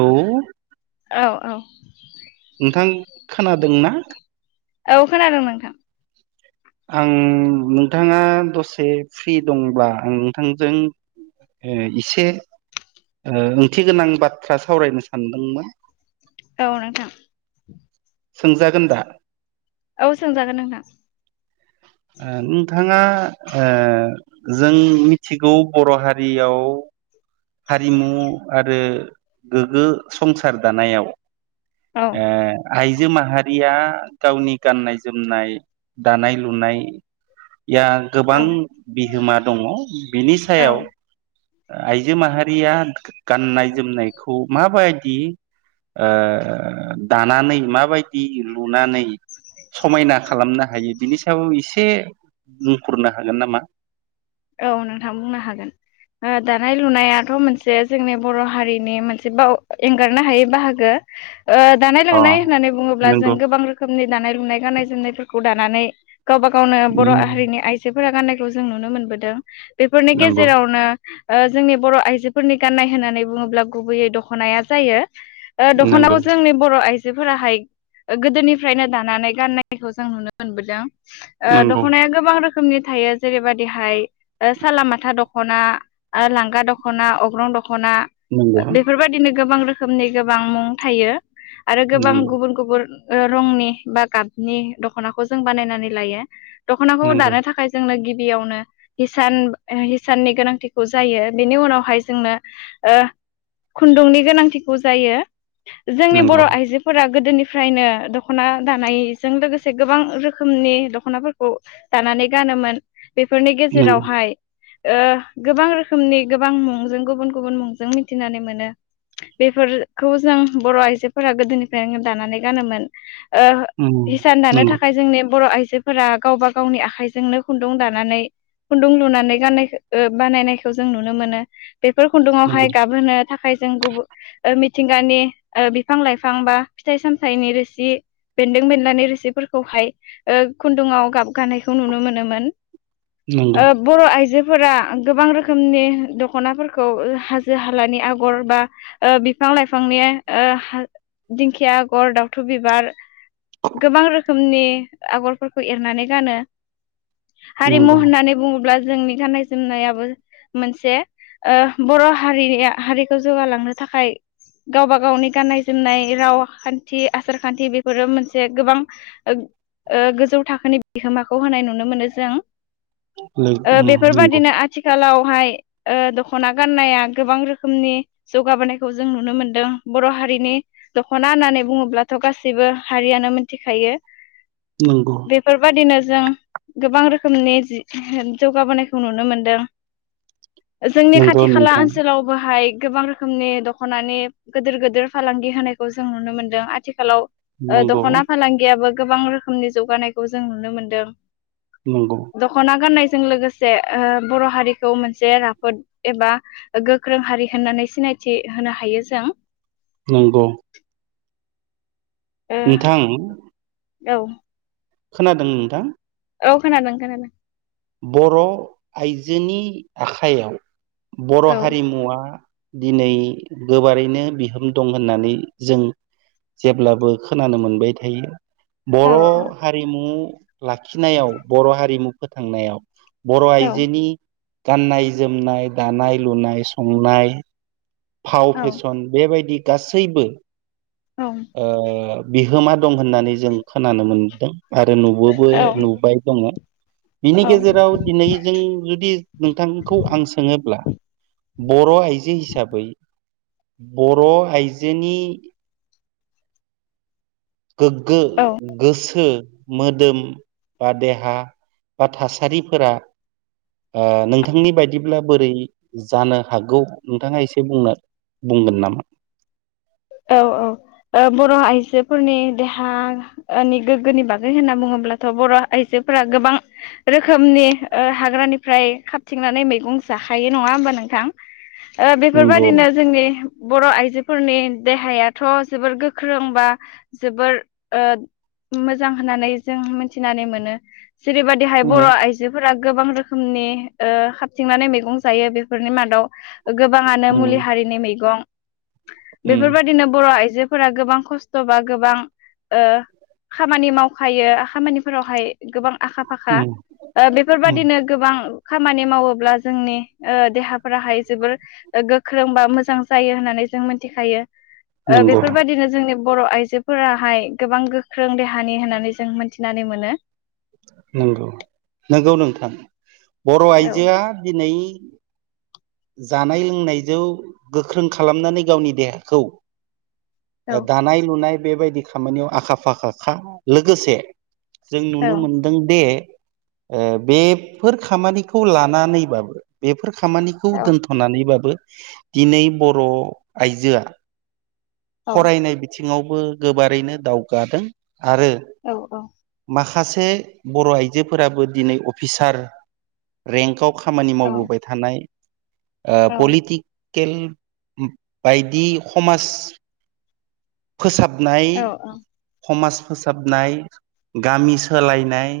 औ औ औ। नोंथां खोनादोंना? औ खोनादों नोंथां। आं नोंथाङा दसे फ्रि दंब्ला आं नोंथांजों इसे ओंथि गोनां बाथ्रा सावरायनो सानदोंमोन औ नोंथां सोंजागोन दा औ सोंजागोन नोंथां [unintelligible] थाङा जों मिथिगौ बर' हारियाव हारिमु आरो गोग्गो संसार दानायाव औ आय- इजो माहारिया गावनि गाननाय जोमनाय दानाय लुनाय जिया गोबां औ बिहोमा दङ बिनि औ सायाव आइजो माहारिया गाननाय जोमनायखौ माबायदि ओ दानानै माबायदि लुनानै समायना खालामनो हायो बिनि सायाव इसे बुंफुरनो हागोन नामा औ नोंथां बुंनो हागोन दानाय लुनायाथ' मोनसे जोंनि बर' हारिनि मोनसे बाव एंगारनो हायै बाहागो दानाय अ लुनाय होननानै बुङोब्ला नंगौ जों गोबां रोखोमनि दानाय लुनाय गाननाय जोमनायफोरखौ दानानै गावबा गावनो बर' हारिनि आइजोफोरा गाननायखौ जों नुनो मोनबोदों बेफोरनि नंगौ गेजेरावनो जोंनि बर' आइजोफोरनि गाननाय होननानै बुङोब्ला गुबैयै दख'नाया जायो दख'नाखौ नंगौ जोंनि बर' आइ जोफोराहाय गोदोनिफ्रायनो दानानै गाननायखौ जों नुनो मोनबोदों नंगौ दख'नाया गोबां रोखोमनि थायो जेरैबादिहाय सालामाथा दखना ख'ना आरो लांगा दख'ना अग्रं दख'ना नंगौ बेफोरबायदिनो गोबां रोखो- मनि गोबां मुं थायो आरो गोबां नंगौ गुबुन गुबुन रंनि बा गाबनि दख'नाखौ जों बानायनानै लायो दख'नाखौ दानो नंगौ थाखाय जोंनो गिबियावनो इसान हिसाननि गोनांथिखौ जायो। बिनि उनावहाय जोंनो ओ खुन्दुंनि गोनांथिखौ जायो। नंगौ जोंनि बर' आइजोफोरा गोदोनि फ्रायनो दख'ना दानायजों लोगोसे गोबां रोखोमनि दख'नाफोरखौ दानानै गान नोमोन बेफोरनि नंगौ गेजेरावहाय ओ गोबां रोखोमनि गोबां मुंजों गुबुन गुबुन मुंजों मिथिनानै मोनो। बेफोरखौ जों बर' आइजोफोरा गोदोनिफ्रायनो दानानै गानोमोन। ओ हिसान दानो नंगौ थाखाय जोंनि बर' आइजो जोफोरा गावबा गावनि आखाइजोंनो खुन्दुं दानानै खुन्दुं लुनानै गाननायखो बानायनायखौ जों नुनो मोनो। बेफोर खुन्दुङावहाय गाबहोनो थाखाय जों गुबु ओ मि थिंगानि ओ बिफां लाइफां बा फिथाइ सामथाइनि रोसि बेन्दों बेनलानि रोसिफोरखौहाय ओ खुन्दुुंआव गाबगानायखौ नुनो मोनोमोन। नंगौ ओ बर' आइजो फोरा गोबां रोखोमनि दख'नाफोरखौ हाजो हालानि आगर बा ओ बिफां लाइफांनि ओ हा दिंखिया आगर दावथु बिबार गोबां रोखोमनि आगरफोरखौ एरनानै गानो। हारिमु नंगौ। होननानै बुङोब्ला जोंनि गाननाय जोमनायाबो मोनसे ओ बर' हारिनि हारिखौ जौगालांनो थाखाय गावबा गावनि गाननाय जोमनाय रावखान्थि आसार खान्थि बेफोरो मोनसे गोबां ओ ओ गोजौ थाखोनि बिहोमाखौ होनाय नुनो मोनो जों। ओ बेफोरबादिनो आथिखालाव हाय ओ दख'ना गाननाया गोबां रोखोमनि जौगाबोनायखौ जों नुनो मोनदों। बर' हा रिनि दख'ना होननानै बुङोब्लाथ' गासिबो हारियानो मिथिखायो। बेफोरबायदिनो जों गोबां रोखोमनि जि जौगाबोनायखौ नुनो मोनदों। जोंनि नंगौ नंगौ खाथि खाला नोंथां ओनसोलाव बोहाय गोबां रोखोमनि दख'नानि गोदोर गोदोर फालांगि होनायखौ जों नुनो मोनदों। आथिखालाव ओ नंगौ दख'ना फालांगियाबो गोबां रोखोमनि जौगानायखौ जों नुनो मोनदों। नंगौ। दख'ना गाननायजों लोगोसे ओ बर' हारिखौ मोनसे राफोद एबा गोख्रों हारि होननानै सिनायथि होनो हायो जों। नंगौ नोंथां औ। खोनादों नोंथां? औ खोनादों खोनादों। बर' आइजोनि आखाइयाव बर' औ हारिमुवा दिनै गोबारैनो बिहोम दं होननानै जों जेब्लाबो खोनानो मोनबाय थायो। औ बर' औ हारिमु लाखिनायाव बर' हारिमु फोथांनायाव बर' औ आइजोनि गाननाय जोमनाय दानाय लुनाय संनाय फाव औ फेसन बेबायदि गासैबो औ ओ बिहोमा दं होननानै जों खोनानो मोनदों। आरो नुबोबो नुबाय दङो। बिनि गेजेराव दिनै जों जुदि नोंथांखौ आं सोङोब्ला बर' आइजो हिसाबै बर' आइजोनि गोग्गो औ गोसो मोदोम बा देहा बा थासारिफोरा ओ नोंथांनि बायदिब्ला बोरै जानो हागौ नोंथाङा एसे बुंनो बुंगोन नामा? औ औ। ओ बर' आइजोफोरनि देहा नि गोग्गोनि बागै होनना बुङोब्लाथ' बर' आइजो फोरा गोबां रोखोमनि ओ हाग्रानिफ्राय खाबथिंनानै मैगं जाखायो नङा होमबा नों नोंथां ओ नंगौ बेफोरबायदिनो जोंनि बर' आइजोफोरनि देहायाथ' जोबोर गोख्रों बा जोबोर ओ मोजां होननानै जों मिथिनानै मोनो जेरैबायदिहाय उम बर' आइजोफोरा गोबां रोखोमनि ओ हाबथिंनानै मैगं जायो बेफोरनि मादाव गोबाङानो मुलि उम हारिनि मैगं उम बेफोरबायदिनो बर' आइजोफोरा गोबां खस्थ' बा गोबां ओ खामानि मावखायो खामानिफोरावहाय गोबां आखा फाखा उम ओ उम बेफोरबायदिनो गोबां खामानि मावोब्ला जोंनि ओ देहाफोराहाय जोबोर ओ गोख्रों बा मोजां जायो होननानै जों मि मिखायो ओ नंगौ बेफोरबायदिनो जोंनि बर' आइजोफोराहाय गोबां गोख्रों देहानि होननानै जों मोनथिनानै मोनो नंगौ नंगौ नोंथां बर' औ आइजोआ दिनै जानाय लोंनायजों गोख्रों खालामनानै गावनि देहाखौ औ दानाय लुनाय बेबायदि खामानियाव आखा फाखाखा लोगोसे जों औ नुनो मोनदों दे ओ बेफोर खामानिखौ लानानैबाबो बेफोर खामानि खौ औ दोनथ'नानैबाबो दिनै बर' आइजोआ औ फरायनाय बिथिङावबो गोबारैनो दावगादों आरो औ माखासे से बर' आइजोफोराबो दिनै अफिसार रेंकआव खामानि औ मावबोबाय थानाय ओ औ पलिथि खेल बायदि समाज फोसाब नाय औ नाय समाज फोसाबनाय गामि सोलायनाय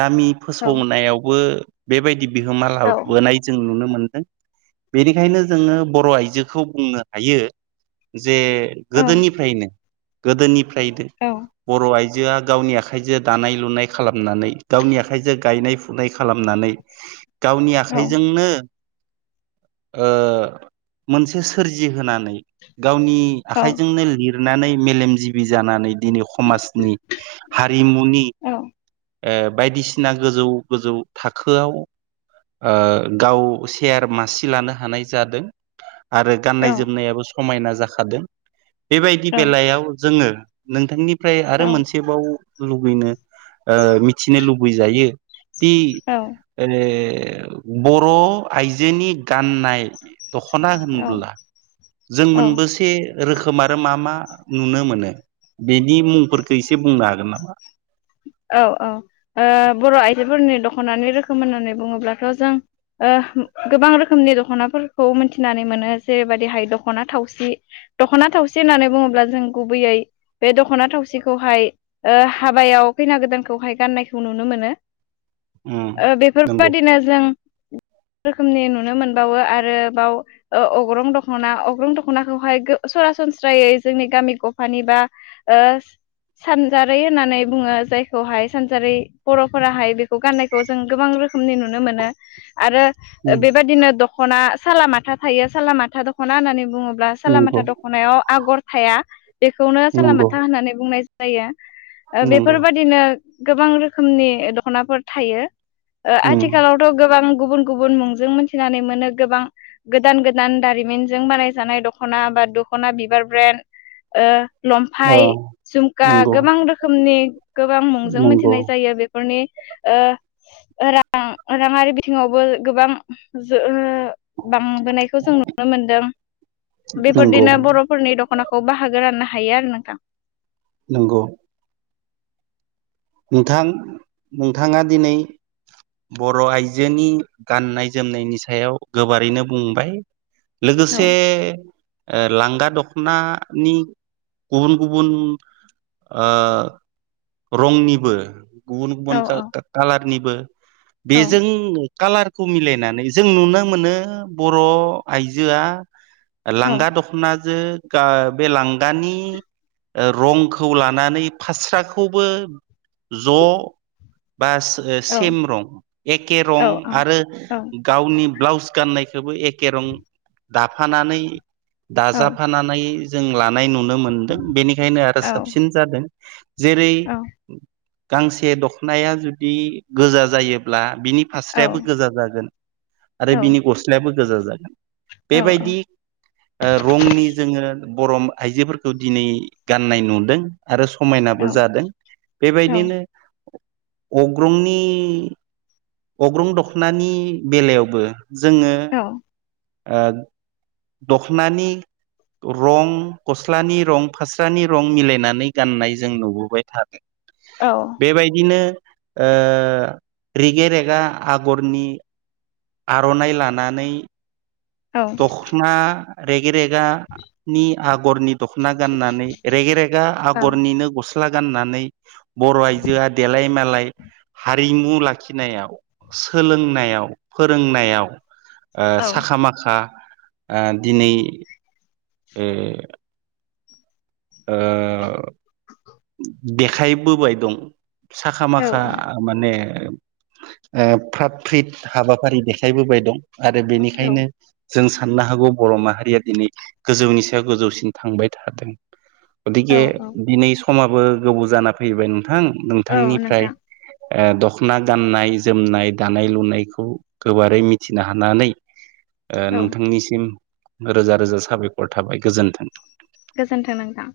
गामि औ फोसावनायावबो बेबायदि बिहोमा औ लाबोनाय जों नुनो मोनदों। बेनिखायनो जोङो बर' आइजोखौ बुंनो हायो जे औ गोदोनिफ्रायनो गोदोनिफ्रायनो औ औ बर' आइजोआ गावनि आखाइ आखाइजों दानाय लुनाय खालामनानै गावनि आखाइजों गायनाय फुनाय खालामनानै गावनि आखाइजोंनो ओ मोनसे सोरजिहोनानै गावनि आखाइजोंनो लिरनानै मेलेमजिबि जानानै दिनै समाजनि हारिमुनि ओ बायदिसिना गोजौ गोजौ थाखोआव ओ गाव केयार मासि लानो हानाय जादों आरो गाननाय जोमनायाबो समायना जाखादों बेबायदि बेलायाव जोङो नोंथांनिफ्राय आरो मोनसेबाव लुबैनो ओ मिथिनो लुबैजायो दि औ ओ बर' आइजोनि गाननाय दख'ना औ होनब्ला जों औ मोनबसे रोख खोम आरो मा मा नुनो मोनो बेनि मुंफोरखौ एसे बुंनो हागोन नामा? औ औ औ बर' आइजोफोरनि दख'नानि रोखोम होननानै बुङोब्लाथ' जों ओ गोबां रोखोमनि दख'नाफोरखौ मिथिनानै मोनो जेरैबायदिहाय दख'ना थावसि दख'ना थावसि होननानै बुङोब्ला जों गुबैयै बे दख'ना थावसिखौहाय हाबायाव खैना गोदानखौहाय गाननायखौ नुनो मोनो उम नंगौ बेफोरबादिनो जों [inaudible] रोखोमनि नुनो मोनबावो आरो बाव अग्रं दख'ना अग्रं दख'नाखौहाय सरासनस्रा सरासनस्रायै जोंनि गामि गफानि बा ओ सानजारै होननानै बुङो। जायखौहाय सानजारि बर'फोराहाय बेखौ गाननायखौ जों गोबां रोखोमनि नुनो मोनो आरो बेबायदिनो दख'ना सालालामाथा थायो सालालामाथा दख'ना होननानै बुङोब्ला नंगौ सालालामाथा दख'नायाव आगर थाया बेखौनो नंगौ सालालामाथा होननानै बुंनाय जायो। ओ नंगौ। बेफोरबायदिनो गोबां रोखोमनि दख'नाफोर थायो उम आथिखालावथ' गोबां गुबुन गुबुन मुंजों मिथिनानै मोनो गोबां गोदान गोदान दारिमिनजों बानायजानाय दख'ना बा दख'ना बिबार ब्रेन। ओ लंफाय जुमखा नंगौ गोबां रोखोणमनि गोबां मुंजों नंगौ मिथिनाय जायो बेफोरनि ओ रां राङारि बिथिङावबो गोबां बांबोनायखौ जों नुनो मोनदों नंगौ बेफोरदिनो बर'फोरनि दख खनाखौ बाहागो राननो हायो आरो नोंथां। नोंगौ नोंथां नोंथाङा दिनै बर' आइजोनि गाननाय जोमनायनि सायाव गोबारैनो बुंबाय। औ लोगोसे लांगा दख'नानि गुबुन गुबुन ओ रंनि गुबुन औ गुबुन कालारनिबो औ बेजों कालारखौ मिलायनानै जों नुनो मोनो बर' आइजोआ लांगा दख'नाजों बे लांगानि रंखौ लानानै फास्राखौबो ज' बा औ सेम रं एखे रं आरो औ गावनि ब्लाउस गाननायखौबो एखे रं दाफानानै औ दाजाफानानै जों लानाय नुनो मोनदों बेनिखायनो आरो साबसिन जादों। जेरै गांसे दख'नाया जुदि गोजा जायोब्ला। बिनि औ फास्रायाबो गोजा जागोन आरो औ बिनि गस्लायाबो गोजा जागोन। औ औ बेबायदि ओ रंनि जोङो बर' आइजोफोरखौ दिनै गाननाय नुदों आरो समायनाबो औ जादों औ बेबायदिनो अग्रंनि अग्रं दख'नानि बेलायावबो जोङो औ ओ दखनानि रं गस्लानि रं फास्रानि रं मिलायनानै गाननाय जों नुबोबाय थादो औ बेबायदिनो ओ रिगे रेगा आगरनि आर'नाइ लानानै औ दखना रे- गे रेगानि आगरनि दख'ना गाननानै रेग रेगा औ आगरनिनो ग- स्ला गाननानै बर' आइजोआ देलाय मालाय हारिमु लाखिनायाव सोलोंनायाव फोरोंनायाव ओ औ साखा माखा ओ दिनै ए ओ देखायबोबाय दं साखा माखा माने ओ फ्रात फ्रि हाबाफारि देखायबोबाय दं आरो औ बेनिखायनो जों साननो हागौ बर' माहारिया दिनै गोजौनि सायाव गोजौसिन थांबाय थादों औ गथिखे दिनै समाबो गोबाव जाना फैबाय नोंथां औ नोंथांनिफ्राय नोंथां ओ दख'ना गाननाय जोमनाय दानाय लुनायखौ गोबारै मिथिनो हानानै ओ औ नोंथांनिसिम रोजा रोजा साबायखर थाबाय गोजोन्थों गोजोन्थों नोंथां